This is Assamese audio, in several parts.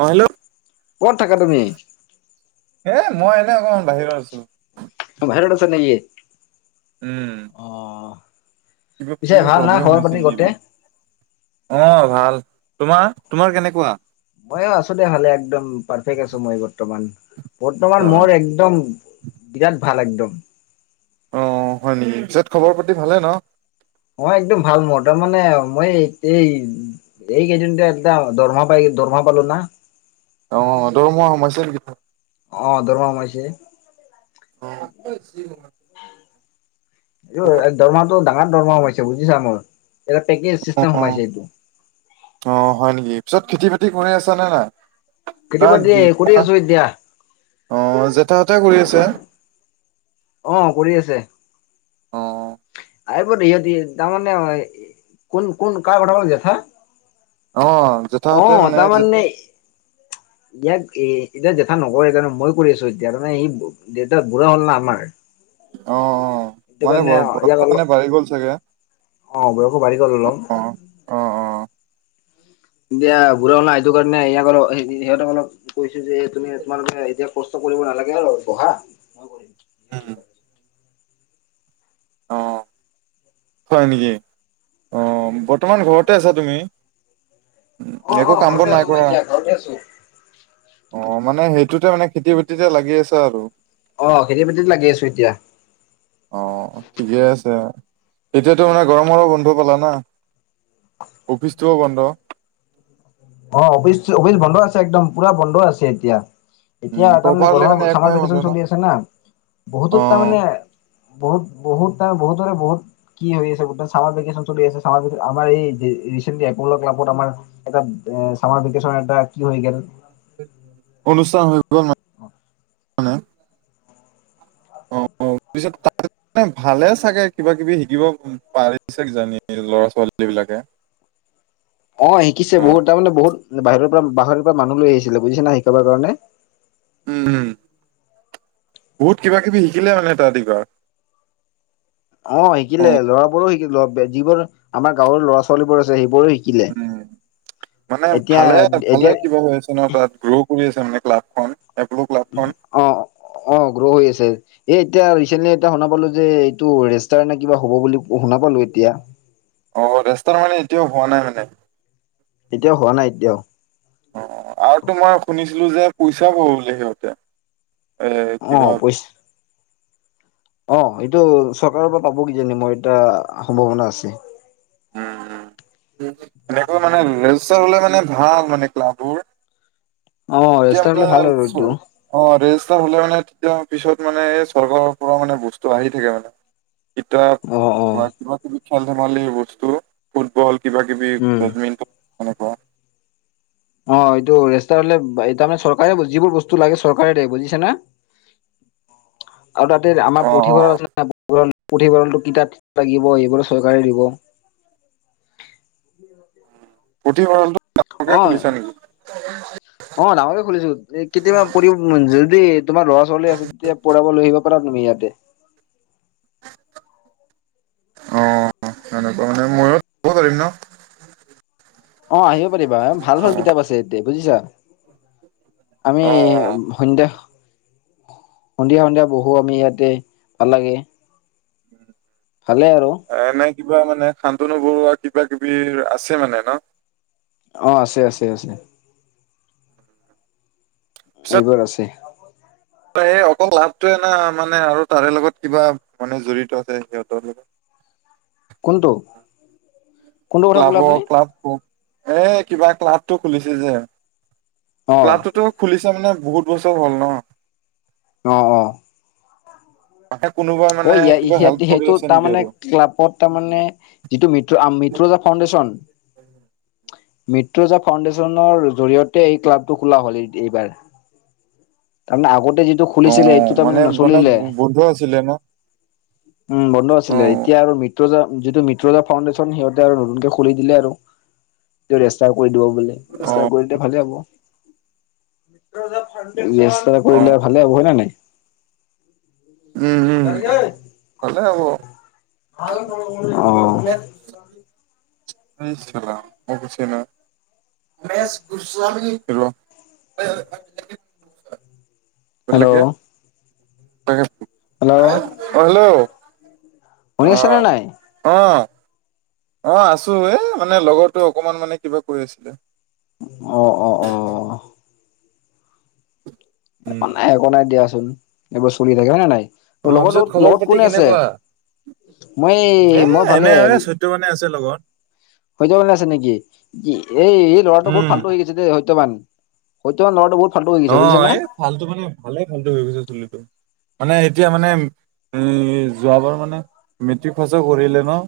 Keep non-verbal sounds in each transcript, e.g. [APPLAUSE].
অ', হেল্লো' ক'ত থাকা তুমি? এ মই এনেই অকমান বাহিৰত আছোঁ। বাহিৰত আছা নেকি? উম। অ', কিবা পিছে কিবা ভাল না প্ৰব্লেম হৈ খবৰ আছে পাতি নেকি বা ঘৰতে? অ', ভাল। তোমাৰ, তোমাৰ কেনেকুৱা? মইও আছোঁ দে ভালে একদম পাৰফেক্ট আছোঁ মই বৰ্তমান, বৰ্তমান অ মোৰ একদম বিৰাট ভাল একদম। অঁ, হয় নেকি? পিছত খবৰ পাতি ভালে ন? অ', একদম ভাল মোৰ, তাৰমানে মই এই এই কেইদিনতে একটা দৰমহা পাই দৰমহা পালো না। অ', দৰমহা সোমাইছে নেকি ত অ', দৰমহা সোমাইছে। অ' [UNINTELLIGIBLE] এইটো দৰমহাটো ডাঙৰ দৰমহা সোমাইছে বুজিছা মোৰ, এটা পেকেজ অ চিষ্টেম সোমাইছে এইটো। অ', হয় নেকি? পিছত খেতি বাতি কৰি আছা নে নাই? খেতি বাতি কৰি আছো এতিয়া [UNINTELLIGIBLE] অ', জেঠাহঁতে কৰি আছে। অ', কৰি আছে। অ আহিব দে ইহঁতি, তাৰমানে কোন, কোন কাৰ কথা কলি দেতা? অ জেঠাহঁতে অ', তাৰ মানে ইয়াক এ এতিয়া দেতা নকৰে জান মই কৰি আছোঁ এতিয়া তাৰমানে এই দেউতা বুঢ়া হ'ল না আমাৰ। অ', অ', সেইটো মানে কাৰণে বয় ইয়াক বয়সটো মানে অলপ বাঢ়ি গ'ল চাগে অ', বয়সো বাঢ়ি গল অলপ অ অ অ এতিয়া বুঢ়া হল না সেইটো কাৰণে ইয়াক আৰু সিহঁতক অলপ কৈছোঁ যে, তুমি তোমালোকে এতিয়া কষ্ট কৰিব নালাগে আৰু বহা মই কৰিম। উম। অঁ। হয় নেকি? অঁ, বৰ্তমান ঘৰতে আছা তুমি? উম অ', একো অ', কাম বন ঘৰতে নাই আছোঁ মই কৰা এতিয়া ঘৰতে আছোঁ। অ', মানে সেইটোতে মানে খেতি বাতিতে লাগি আছে আৰু অ', খেতি বাতিতে লাগি আছোঁ এতিয়া। অ', ঠিকে আছে। এতিয়াতো মানে গৰমৰো বন্ধ পালা না। অফিচটোও বন্ধ। অ, অফিচ অফিচ বন্ধ আছে একদম পুৰা বন্ধ আছে এতিয়া। এতিয়া উম তাৰমানে প্ৰপাৰলি মানে গৰমৰ চামাৰ একমাহে বন্ধ ভেকেশ্বন ন চলি আছে না, অ বহুতত তাৰমানে বহুত বহুত তাৰ বহুতৰে বহুত, কি হৈ আছে গম পায়, ছামাৰ ভেকেচন চলি আছে ছামাৰ ভেকেচন আমাৰ এই ৰিচেন্টলি এপল ক্লাবত আমাৰ এটা চামাৰ ভেকেচন এটা কি হৈ গ'ল, অনুষ্ঠান হৈ গ'ল মা অ [UNINTELLIGIBLE] অ অ পিছত [UNINTELLIGIBLE] মানে ভালে চাগে কিবা কিবি শিকিব পাৰিছে কিজানি ল'ৰা ছোৱালী বিলাকে। অ শিকিছে অ বহুত, তাৰ মানে বহুত বাহিৰৰ পৰা বাহিৰৰ পৰা মানুহ লৈ আহিছিলে বুজিছে না শিকাবা কাৰণে। উম উম। বহুত কিবা কিবি শিকিলে মানে তাহাতি বা? অ শিকিলে, ল'ৰা বোৰো শিকিলে, যিবোৰ আমাৰ গাঁৱৰ ল'ৰা ছোৱালী বোৰ আছে সেইবোৰো শিকি উম। মানে ভালে ভালে এতিয়া কিবা হৈ আছে ন তাত? গ্ৰো কৰি আছে মানে ক্লাবখন। এপ্লু ক্লাবখন। অ অ গ্ৰ হৈ আছে। এ এতিয়া ৰিচেণ্টলি এ শুনা পালো যে, এইটো ৰেষ্টাৰ নে কিবা হ'ব বুলি শুনা পালো এতিয়া। অ ৰেষ্টাৰ মানে এতিয়াও হোৱা নাই মানে? এতিয়াও হোৱা নাই এতিয়াও। অ। আৰু তোমাৰ শুনিছিলো যে পইচা পাব বোলে সিহঁতে। এ অ কিবা পইচা অ এইটো চৰকাৰৰ পৰা পাব কিজানি মই এটা সম্ভাৱনা আছে। এনেকা মানে ৰেজিষ্টাৰ হলে মানে ভাল মানে ক্লাববোৰ। অ তেতিয়া ৰেষ্টাৰ হলে মানে ভাল আৰু এইটো চৰি অ ৰেজিষ্টাৰ হলে মানে তেতিয়া পিছত মানে এই চৰকাৰৰ পৰা মানে বস্তু আহি থাকে মানে। কিতাপ অ অ বা কিবা কিবি খেল ধেমালিৰ বস্তু। ফুটবল কিবা কিবি উম বেডমিণ্টন এনেকুৱা। অ এইটো ৰেষ্টাৰ হলে তাৰমানে চৰকাৰে যিবোৰ বস্তু লাগে চৰকাৰে দে বুজিছে না? আৰু তাতে আমাৰ অ অ পুথিভঁৰাল আছিল না [UNINTELLIGIBLE] পুথিভঁৰালটোত কিতাপ লাগিব, এইবোৰ চৰকাৰে দিব। পুথিভঁৰালটো অ। উ [INAUDIBLE] অ ডাঙৰকে খুলিছো। এ কেতিয়াবা পঢ়িব যদি তোমাৰ ল'ৰা ছোৱালী আছে তেতিয়া পঢ়াব লৈ আহিব পাৰা তুমি ইয়াতে। অ সেনেকুৱা মানে মইওঁ পঢ়িব পাৰিম ন? অ আহিব পাৰিবা, ভাল ভাল অ'। কিতাপ আছে এতিয়া বুজিছা। আমি অ', সন্ধিয়া সন্ধিয়া সন্ধিয়া বহু আমি ইয়াতে ভাল লাগে। ভালে আৰু। এনে কিবা মানে শান্তনু বৰুৱা কিবা কিবি আছে মানে ন? অ আছে আছে আছে। এইবোৰ আছে। এই অকল লাভটোৱে না, মানে আৰু তাৰে লগত কিবা মানে জড়িত আছে সিহঁতৰ লগত? কোনটো? কোনটো কথা ক'লে ক্লাবৰ আপুনি ক্লাব এ কিবা ক্লাবটো খুলিছে যে? অ ক্লাবটোতো খুলিছে মানে বহুত বছৰ হ'ল ন? অ, অ। তাকে কোনোবা অ মানে ইয়া কিবা হেল্প ইহেতি কৰি সেইটো আছে নেকি তামানে আৰু? ক্লাবত তাৰ মানে যিটো মিঠো আম মিথো আ মিত্ৰজা ফাউণ্ডেশ্যন। মিত্ৰজা ফাউণ্ডেশ্যনৰ জৰিয়তে এই ক্লাবটো খোলা হ'ল এই এইবাৰ। তাৰমানে আগতে যিটো খুলিছিলে, সেইটো তাৰমানে নচলিলে। বন্ধয়ে আছিলে ন? উম বন্ধ আছিলে। অ', এতিয়া আৰু মিত্ৰজা যিটো মিত্ৰজা ফাউণ্ডেশ্যন, সিহঁতে আৰু নতুনকে খুলি দিলে আৰু। তেওঁ ৰেষ্টাও কৰি দিব বোলে। ৰাস্তা অ', কৰি দে ভালে হ'ব। ৰেষ্টাৰ অ', কৰিলে ভালে হ'ব। হয় না নাই? উম, উম, ভালে হ'ব। [UNINTELLIGIBLE] [UNINTELLIGIBLE] [UNINTELLIGIBLE] হেল্ল', [UNINTELLIGIBLE] অ হেল্ল', হেল্ল'! শুনি অ। আছেনে নাই? অ, অ আছো। এ মানে লগৰতো অকমান মানে কিবা কৈ আছিলে। অ অ। অ', উম একো নাই একো নাই দিয়াচোন। এইবোৰ চলি থাকে হয়নে নাই? অ লগৰ পিছত লগত খবৰ লগত পাতি কোনে আছে? কেনেকুৱা মই এই মই ভালে। টো মানে আছে লগত। সত্যবানে আছে নেকি? এ এই ল'ৰাটো বহুত উম ফাল্টো হৈ গৈছে দেই, সত্যবান। সত্যবান লৰাটো বহুত ফাল্টু হৈ গৈছে অ, বুজিছা না? এই ফাল্টো মানে ভালে ফাল্টো হৈ গৈছে চুলিটো। মানে এতিয়া মানে যোৱাবাৰ মানে মেট্ৰিক পাছো কৰিলে ন?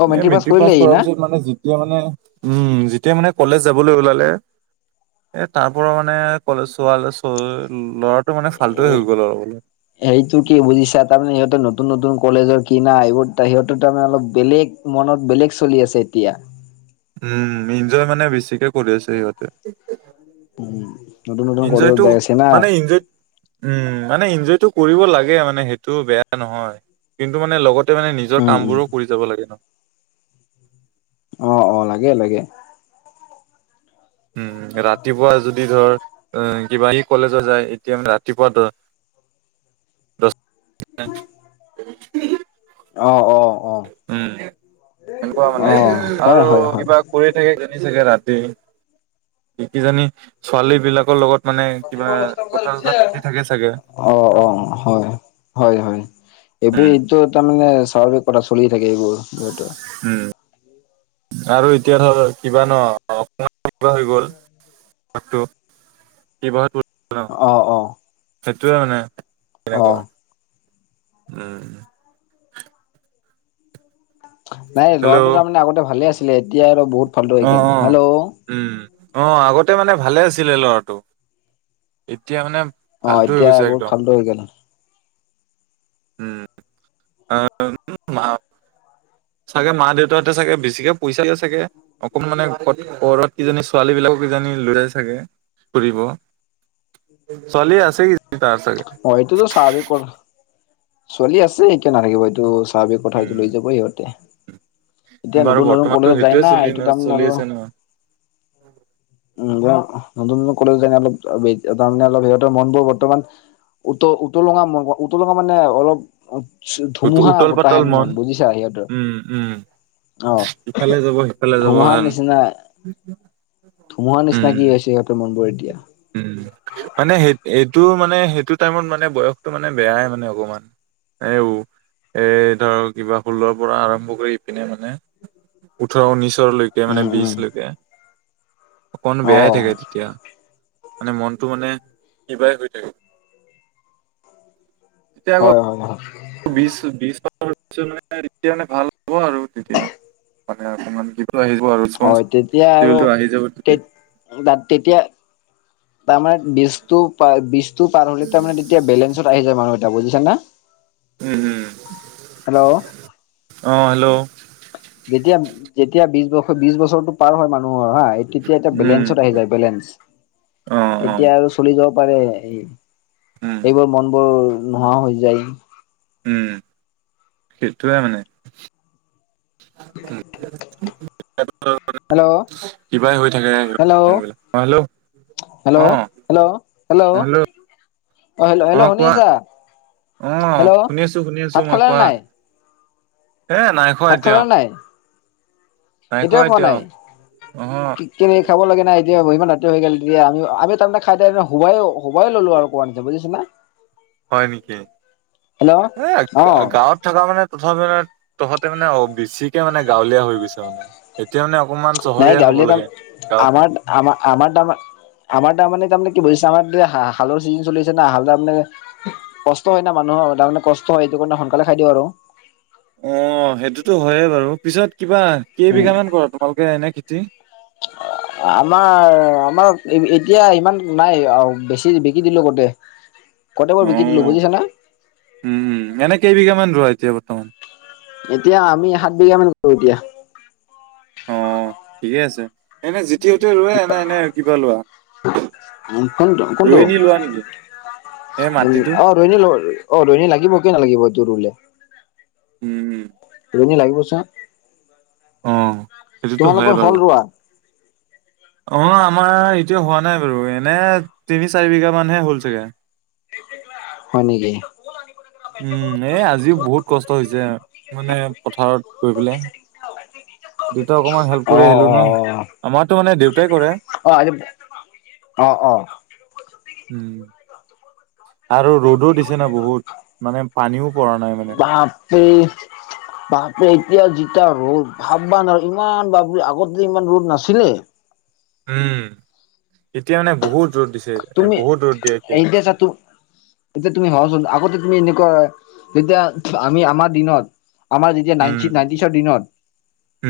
অ', এ মেট্ৰিক কৰিলে পাছ সি কৰাৰ না? পিছত মানে যি যেতিয়া মানে উম যেতিয়া মানে কলেজ যাবলৈ ওলালে এ তাৰ পৰা মান মানে কলেজ চোৱালে [UNINTELLIGIBLE] ল'ৰাটো মানে ফাল্টুৱে হৈ গ'ল আৰু মানে। সেইটো কি বুজিছা? তাৰমানে সিহঁতৰ নতুন নতুন কলেজৰ কিনা এইবোৰ সিহঁততে তাৰমানে অলপ বেলেগ মনত বেলেগ চলি আছে এতিয়া। উম, ইনজয় মানে বেছিকে কৰিছে সিহঁতে। উম, নতুন নতুন কলেজত ইনজয়টো যায় আছে না। মানে ইনজয় উম, মানে ইনজয়টো কৰিব লাগে মানে সেইটো বেয়া নহয়। কিন্তু মানে লগত তই মানে নিজৰ উম কাম উম বোৰো কৰি যাব লাগে ন? অ অ, লাগে লাগে। উম উম, ৰাতিপুৱা যদি ধৰ অ কিবা [UNINTELLIGIBLE] [UNINTELLIGIBLE] অ অ। উম, এনেকুৱা অ মানে হয় আৰু হয় হয় কিবা কৰি থাকে কিজানি চাগে ৰাতি। কি কিজানি ছোৱালী বিলাকৰ লগত। মানে অ, কিবা কথা চথা পাতি থাকে চাগে। অ, হয়। হয় হয়। এইবোৰ উম, ইজত তাৰমানে স্বাভাৱিক কথা চলিয়েই থাকে এইবোৰ সিহঁত। উম আৰু এতিয়া ধৰ কিবা ন [UNINTELLIGIBLE] ত অ অ সেইটোয়ে মানে অ তেনেকুৱা। উম। নাই হেল্ল' ল'ৰাটো তাৰমানে আগতে ভালে আছিলে এতিয়া আৰু বহুত ফাল্টু হৈ গেল। হেল্ল' উম অ আগতে মানে ভালে আছিলে ল'ৰাটো এতিয়া মানে অ ফাল্টু হৈ এতিয়া গৈছে বহুত একদম। ফাল্টু হৈ গ'ল [INAUDIBLE] চাগে মা দেউতাহঁতে চাগে বেছিকে পইচা দিয়ে চাগে। অকণ মানে ঘৰত কিজানি ছোৱালী বিলাকো কিজানি লৈ আনে চাগে ফুৰিব। ছোৱালী আছে কি তাৰ চাগে। হয় এইটোতো স্বভাবিক। ছোৱালী আছে কিয় নাথাকিব এইটো স্বাভাৱিক কথা এইটো লৈ উম যাব সিহঁতে। এতিয়া বাৰু নতুন নতুন বৰ্তমানতো কলেজত যায় সেইটোয়ে না চলি এইটো ন তাৰমানে চলি আৰু আছে ন। উ নতুন নতুন কলেজ ন অলপ তাৰমানে অলপ সিহঁতৰ মন বোৰ বৰ্তমান উত-উতলঙা, উতলঙা মানে অলপ। অ, ধুমুহা উতল পাতল বতাহেন মন বুজিছা সিহঁতৰ। উম উম অহ, ইফালে যাব সিফালে যাব ধুমুহাৰ হেন নিচিনা। ধুমুহাৰ নিচিনা উম কি হৈছে সিহঁতৰ মনবোৰ এতিয়া। উম, মানে সেই, এইটো মানে সেইটো টাইমত মানে বয়সটো মানে বেয়াই মানে অকমান। এই। এ ধৰক কিবা ষোল্লৰ পৰা আৰম্ভ কৰি ইপিনে মানে ওঠৰ উনিশলৈকে। মানে উম উম বিজ লৈকে, অকন অ বেয়াই থাকে তেতিয়া। মানে, মনটো মানে, কিবাই হৈ থাকে। হয়- হয়- হয়। বিশ-বিশ [UNINTELLIGIBLE] মানে এতিয়াে ভাল হ'ব আৰু তেতিয়া মানে অকমান কিব আহিব আৰু। হয়, ৰেচপনচিবিলিটো তেতিয়া আৰু আহি যাব তে। তেতিয়া। ত তেতিয়া, তাৰমানে বীজটো- বীজটো পাৰ হ'লে তাৰমানে তেতিয়া বেলেঞ্চ। ত আহি যায় মানুহকেটা বুজিছানে। উম হুম। হেল্ল'। যেতিয়া-যেতিয়া বিশ বছৰ-বিশ বছৰতো পাৰ হয় মানুহৰ হা। তেতিয়া এটা উম, বেলেঞ্চত আহি যায় বেলেঞ্চ, অ', অ', তেতিয়া আৰু চলি যাব পাৰে এই। উম, এইবোৰ মনবোৰ নোহোৱা হৈ যায়। উম, সেইটোয়ে মানে। হেল্ল' কিবাই হৈ থাকে মনবিলাক, অ হেল্ল'। অ অ হেল্ল'-হেল্ল'-হেল্ল'। হেল্ল' অ কোৱা, অ হেল্ল' শুনি আছো, শুনি আছো ভাত মই খালা নে কোৱা। নাই? এ নাই। খোৱা ভাত এতিয়া খালা নাই। নাই এতিয়াও খোৱা এতিয়া নাই, অ কি। কেনেক খাব লাগে না এতিয়া, ইমান ৰাতি হৈ গেল তেতিয়া, আমিও তাৰমানে খাইদাই হোবাই-হোবাই ললো আৰু কোৱা নি বুজিছানা। হয় নেকি, হেল্ল' এ অ গাঁৱত। থকা মানে তথ তহঁতে মানে বেছিকে মানে গাঁৱলীয়া হৈ গৈছে মানে এতিয়া মানে। অকণমান নাই চহৰীয়া হ'ব গাঁৱলীয়া কাম লাগে, গাঁৱত আমাৰ থাকি। আমাৰ, আমাৰ তামা আমাৰ তাৰমানে তাৰমানে কি বুজিছা, আমাৰ এতিয়া হালৰ চিজন চলিছে না, হাল তাৰ মানে। কষ্ট হয় না মানুহৰ, তাৰমানে কষ্ট হয়, সেইটো কাৰণে সোনকালে খাই দিওঁ আৰু। অ সেইটোতো হয়য়ে বাৰু, পিছত কিবা উম, কেইবিঘা মান কৰা তোমালোকে এনে খেতি। [INAUDIBLE] আমাৰ, আমাৰ এতিয়া ইমান নাই, বেছি, বিকি দিলোঁ গোতে। [INAUDIBLE] গোটেবোৰ বিকি দিলো বুজিছানে। উম, উম, এনেই কেই বিঘামান ৰোৱা এতিয়া বৰ্তমান। এতিয়া আমি সাত বিঘামান কৰো এতিয়া। অ, ঠিকেই আছে, এনে জিতি হতে ৰোৱে, নে নে কিবা লোৱা। উ, কোনটো, কোনটো? এ মাত। অ', ৰোৱনী ল, অ ' ৰোৱনী লাগিব, কিয় নালাগিব এইটো ৰুলে। উম' উম '। ৰোৱনী লাগিব চা। অ। সেইটোতো হয় তোমালোকৰ বাৰু হ'ল ৰোৱা। অ, আমাৰ এতিয়া হোৱা নাই বাৰু, এনে তিনি চাৰি বিঘা মানহে হ'ল চাগে। হয় নিকি? উম, এ, আজিও বহুত কষ্ট হৈছে মানে পথাৰত। গৈ পেলাই দেউতা অকমান হেল্প [UNINTELLIGIBLE] অ, কৰি আহিলো অ, ন আমাৰতো মানে দেউতাই কৰে অ, আজি অ, অ,। উম,। আৰু ৰ'দো দিছে ন বহুত, মানে পানীও পৰা নাই মানে। এই বাপৰে এতিয়া যেতিয়া ৰ'দ ভাব্বা নোৱাৰোঁ, ইমান বাপ আগতে যে ইমান ৰ'দ নাছিলে। উম, এতিয়া মানে বহুত ৰ'দ দিছে, বহুত ৰ'দ দিয়ে এতিয়া। ছা তো এতিয়া তুমি ভাবাচোন, আগতে তুমি এনেকুৱা যেতিয়া আমি আমাৰ দিনত আমাৰ যেতিয়া উম নাইনটি নাইটি চৰ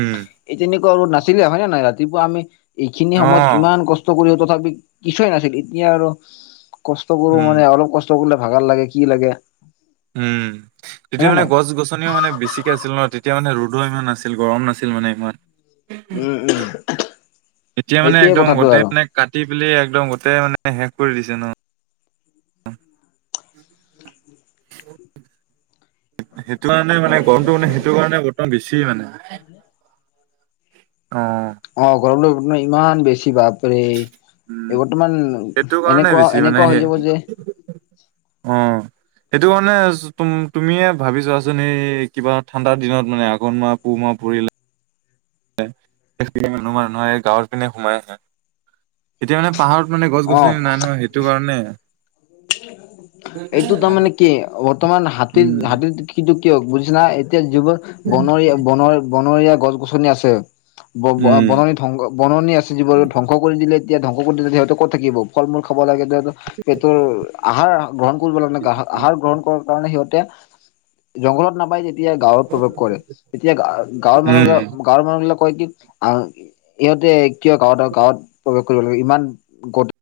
উম এই তেনেকুৱা ৰ'দ নাছিলে হয় নে নাই, ৰাতিপুৱা আমি এইখিনি অ সময়ত ইমান কষ্ট কষ্ট কৰিও তথাপিও কিছুৱে নাছিল, এতিয়া আৰু কষ্ট কৰো উম মানে অলপ কচ কষ্ট কৰিলে ভাগাৰ লাগে কি লাগে। উম, হয় তেতিয়া নে মানে নাই গছ-গছ মানে বেছিকে আছিল ন, তেতিয়া মানে ৰ'দো ইমান নাছিল, গৰম নাছিল মানে ইমান। উম উম এতিয়া মানে সেইটোয়ে একদম কথাটো গোটেই আৰু মানে কাটি পেলি একদম গোটেই মানে শেষ কৰি দিছে ন। সেইটো কাৰণে মানে গৰমটো মানে সেইটো কাৰণে বৰ্তমান বেছি মানে। অ। অ, গৰম ইমান বেছি বাপ। এই, উম। বৰ্তমান সেইটো কাৰণে এনেকুৱা, বেছি মানে এনেকুৱা হৈ সেই যাব যে অ। সেইটো মানে তুমিয়ে ভাবিছোৱাচোন, এই কিবা ঠাণ্ডা দিনত মানে আগনোৱা পুহ মাহ পৰিলে [UNINTELLIGIBLE] মানুহে গাঁৱত পিনে সোমাই আহে, এতিয়া মানে পাহাৰত মানে অ গছ-গছনি নাই নহয়, সেইটো কাৰণে। এইটো তাৰমানে কি, বৰ্তমান উম, হাতীৰ-হাতীৰ কিন্তু কিয় বুজিছা না! এতিয়া যিবোৰ বনৰীয়া-বনৰ-বনৰীয়া গছ-গছনি আছে ব, ব, উম, বননি ধংস, বননি আছে, যিবোৰ ধ্বংস কৰি দিলে, এতিয়া ধ্বংস কৰি দিলে সিহঁতে ক'ত থাকিব, ফল-মূল খাব লাগে। পেটৰ আহাৰ গ্ৰহণ কৰিব লাগে ন, আহাৰ গ্ৰহণ কৰ কাৰণে সিহঁতে জংঘলত নাপায় যেতিয়া তেতিয়া গাঁৱত প্ৰৱেশ কৰে, তেতিয়া গাঁৱৰ মানুহ উম। বিলাক, গাঁৱৰ মানুহ বিলাক কয় কি, আহ ইহঁতে কিয় গাঁৱত-গাঁৱত প্ৰৱেশ কৰিব লাগিব, ইমান গট